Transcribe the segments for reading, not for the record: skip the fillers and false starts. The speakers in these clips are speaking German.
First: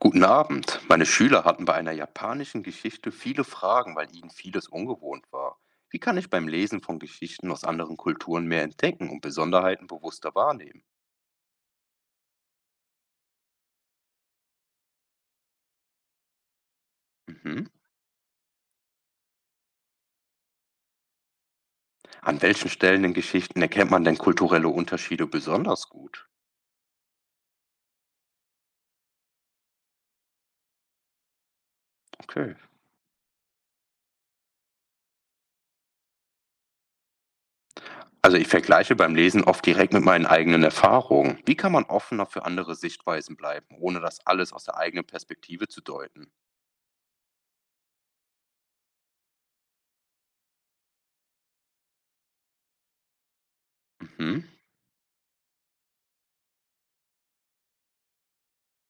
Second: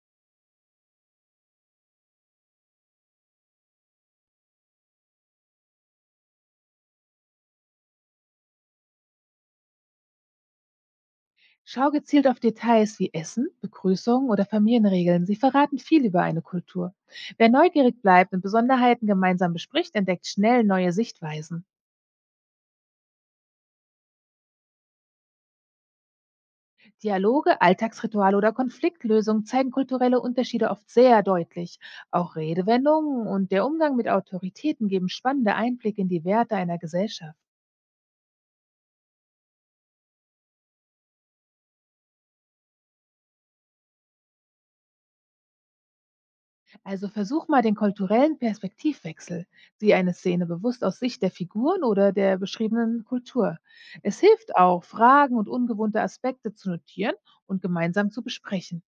Guten Abend. Meine Schüler hatten bei einer japanischen Geschichte viele Fragen, weil ihnen vieles ungewohnt war. Wie kann ich beim Lesen von Geschichten aus anderen Kulturen mehr entdecken und Besonderheiten bewusster wahrnehmen? Schau gezielt auf Details wie Essen, Begrüßungen oder Familienregeln. Sie verraten viel über eine Kultur. Wer Mhm. neugierig bleibt und Besonderheiten gemeinsam bespricht, entdeckt schnell neue Sichtweisen. An welchen Stellen in Geschichten erkennt man denn kulturelle Unterschiede besonders gut? Dialoge, Alltagsrituale oder Konfliktlösungen zeigen kulturelle Unterschiede oft sehr deutlich. Auch Okay. Redewendungen und der Umgang mit Autoritäten geben spannende Einblicke in die Werte einer Gesellschaft. Also ich vergleiche beim Lesen oft direkt mit meinen eigenen Erfahrungen. Wie kann man offener für andere Sichtweisen bleiben, ohne das alles aus der eigenen Perspektive zu deuten? Also versuch mal den kulturellen Perspektivwechsel. Sieh eine Szene bewusst aus Sicht der Figuren oder der beschriebenen Kultur. Es Mhm. hilft auch, Fragen und ungewohnte Aspekte zu notieren und gemeinsam zu besprechen.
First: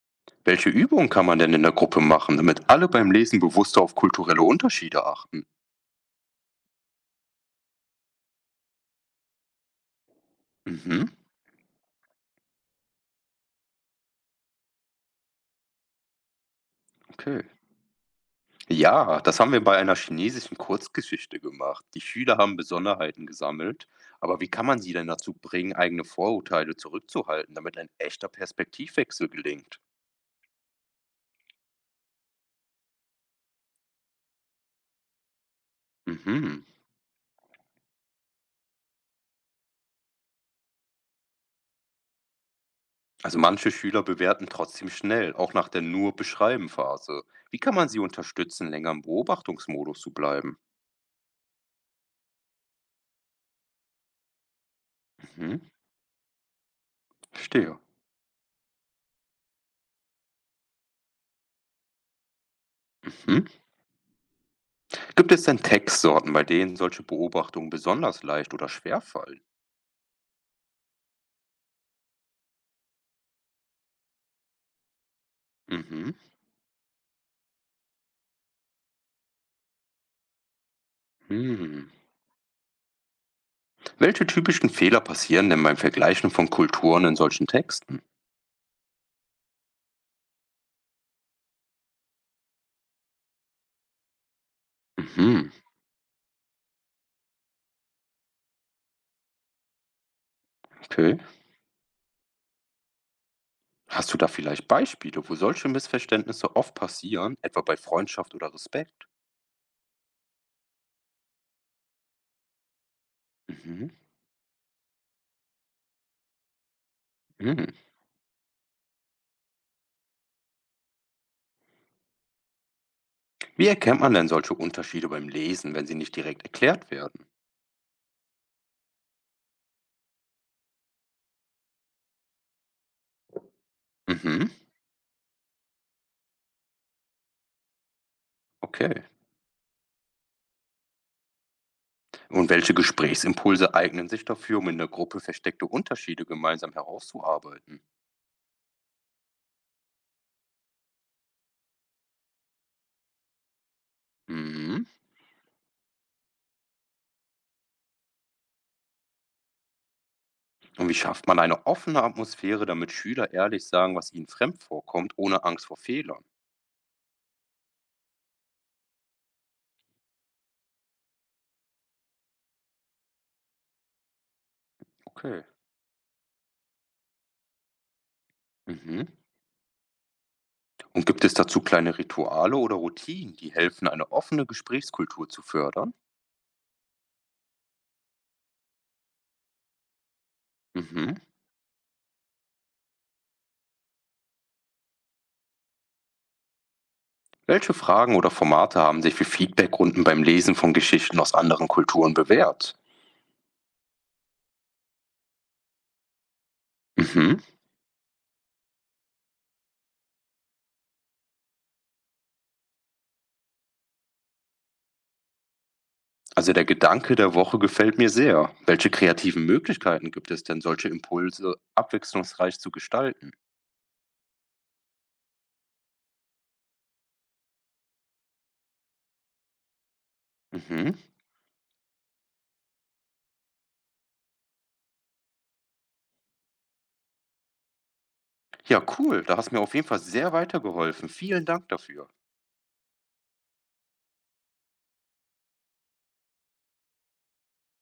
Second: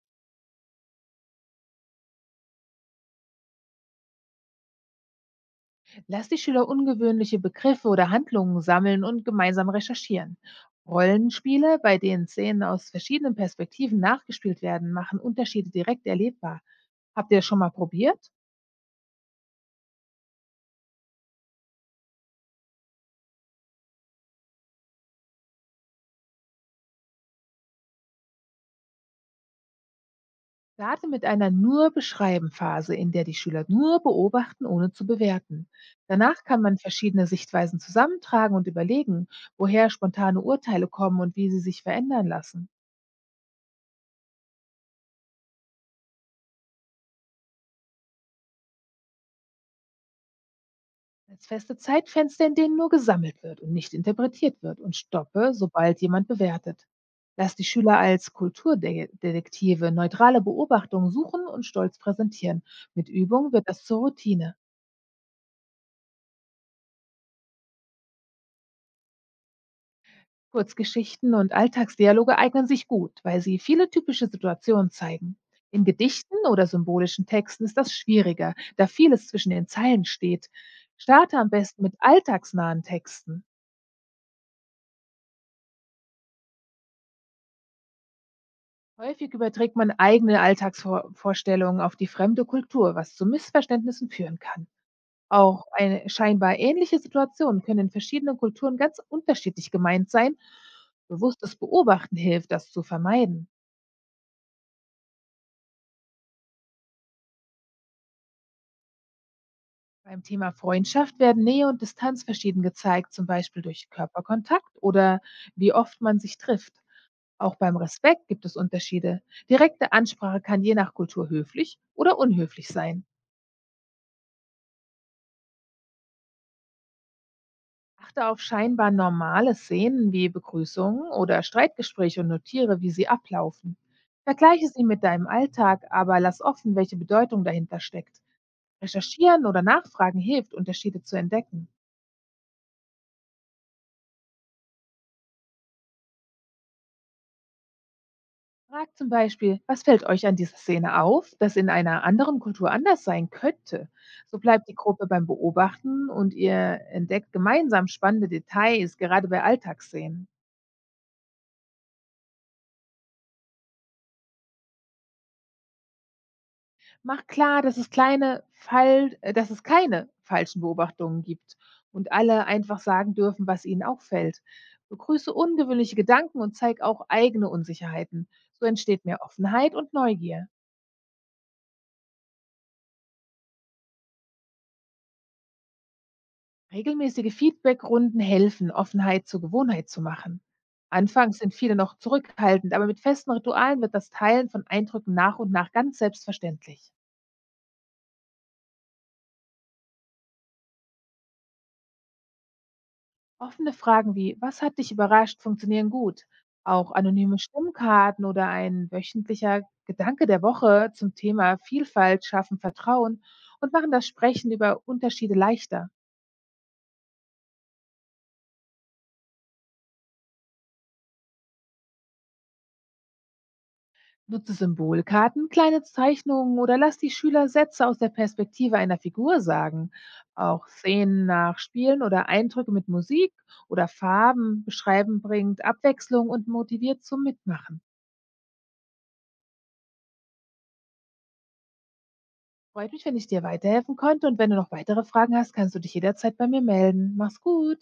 Welche Übungen kann man denn in der Gruppe machen, damit alle beim Lesen bewusster auf kulturelle Unterschiede achten? Lass die Schüler ungewöhnliche Begriffe oder Handlungen sammeln und gemeinsam recherchieren. Mhm, Rollenspiele, bei denen Szenen aus verschiedenen Perspektiven nachgespielt werden, machen Unterschiede direkt erlebbar. Habt ihr okay. das schon mal probiert? Ja, das haben wir bei einer chinesischen Kurzgeschichte gemacht. Die Schüler haben Besonderheiten gesammelt, aber wie kann man sie denn dazu bringen, eigene Vorurteile zurückzuhalten, damit ein echter Perspektivwechsel gelingt? Starte mit einer nur beschreiben Phase, in der die Schüler nur beobachten, ohne zu bewerten. Danach kann Mhm. man verschiedene Sichtweisen zusammentragen und überlegen, woher spontane Urteile kommen und wie sie sich verändern lassen. Also manche Schüler bewerten trotzdem schnell, auch nach der nur beschreiben Phase. Wie kann man sie unterstützen, länger im Beobachtungsmodus zu bleiben? Als feste Zeitfenster, in denen nur gesammelt wird und nicht interpretiert wird und stoppe, Mhm. sobald jemand bewertet. Lass die Verstehe. Schüler als Kulturdetektive neutrale Beobachtungen suchen und stolz präsentieren. Mit Übung wird das zur Routine. Gibt es denn Textsorten, bei denen solche Beobachtungen besonders leicht oder schwer fallen? Kurzgeschichten und Alltagsdialoge eignen sich gut, weil sie viele typische Situationen zeigen. In Mhm. Gedichten oder symbolischen Texten ist das schwieriger, da vieles zwischen den Zeilen steht. Starte am besten Hm. mit alltagsnahen Texten. Welche typischen Fehler passieren denn beim Vergleichen von Kulturen in solchen Texten? Häufig überträgt man eigene Alltagsvorstellungen auf die fremde Kultur, was zu Missverständnissen führen kann. Mhm. Auch eine scheinbar ähnliche Situation können in verschiedenen Kulturen ganz unterschiedlich gemeint sein. Okay. Bewusstes Beobachten hilft, das zu vermeiden. Hast du da vielleicht Beispiele, wo solche Missverständnisse oft passieren, etwa bei Freundschaft oder Respekt? Beim Thema Freundschaft werden Nähe und Distanz verschieden gezeigt, zum Beispiel durch Mhm. Körperkontakt oder wie oft man sich trifft. Auch Hm. beim Respekt gibt es Unterschiede. Direkte Ansprache kann je nach Kultur höflich oder unhöflich sein. Wie erkennt man denn solche Unterschiede beim Lesen, wenn sie nicht direkt erklärt werden? Achte auf scheinbar normale Szenen wie Begrüßungen oder Streitgespräche und notiere, wie sie ablaufen. Mhm. Vergleiche sie mit deinem Alltag, aber lass offen, welche Bedeutung dahinter steckt. Okay. Recherchieren oder Nachfragen hilft, Unterschiede zu entdecken. Und welche Gesprächsimpulse eignen sich dafür, um in der Gruppe versteckte Unterschiede gemeinsam herauszuarbeiten? Fragt zum Beispiel, was fällt euch an dieser Szene auf, das in einer anderen Kultur anders sein könnte? So bleibt die Mhm. Gruppe beim Beobachten und ihr entdeckt gemeinsam spannende Details, gerade bei Alltagsszenen. Und wie schafft man eine offene Atmosphäre, damit Schüler ehrlich sagen, was ihnen fremd vorkommt, ohne Angst vor Fehlern? Macht klar, dass es, kleine Fall, dass es keine falschen Beobachtungen gibt und alle einfach sagen dürfen, was ihnen auffällt. Begrüße Okay. ungewöhnliche Gedanken und zeig auch eigene Unsicherheiten. So entsteht Mhm. mehr Offenheit und Neugier. Und gibt es dazu kleine Rituale oder Routinen, die helfen, eine offene Gesprächskultur zu fördern? Regelmäßige Feedbackrunden helfen, Offenheit zur Gewohnheit zu machen. Mhm. Anfangs sind viele noch zurückhaltend, aber mit festen Ritualen wird das Teilen von Eindrücken nach und nach ganz selbstverständlich. Welche Fragen oder Formate haben sich für Feedbackrunden beim Lesen von Geschichten aus anderen Kulturen bewährt? Offene Fragen wie Was hat dich überrascht funktionieren gut. Auch anonyme Mhm. Stimmkarten oder ein wöchentlicher Gedanke der Woche zum Thema Vielfalt schaffen Vertrauen und machen das Sprechen über Unterschiede leichter. Also der Gedanke der Woche gefällt mir sehr. Welche kreativen Möglichkeiten gibt es denn, solche Impulse abwechslungsreich zu gestalten? Nutze Symbolkarten, kleine Zeichnungen oder lass die Schüler Sätze aus der Perspektive einer Figur sagen. Auch Mhm. Szenen nachspielen oder Eindrücke mit Musik oder Farben beschreiben bringt Abwechslung und motiviert zum Mitmachen. Ja, cool. Da hast du mir auf jeden Fall sehr weitergeholfen. Vielen Dank dafür. Freut mich, wenn ich dir weiterhelfen konnte und wenn du noch weitere Fragen hast, kannst du dich jederzeit bei mir melden. Mach's gut!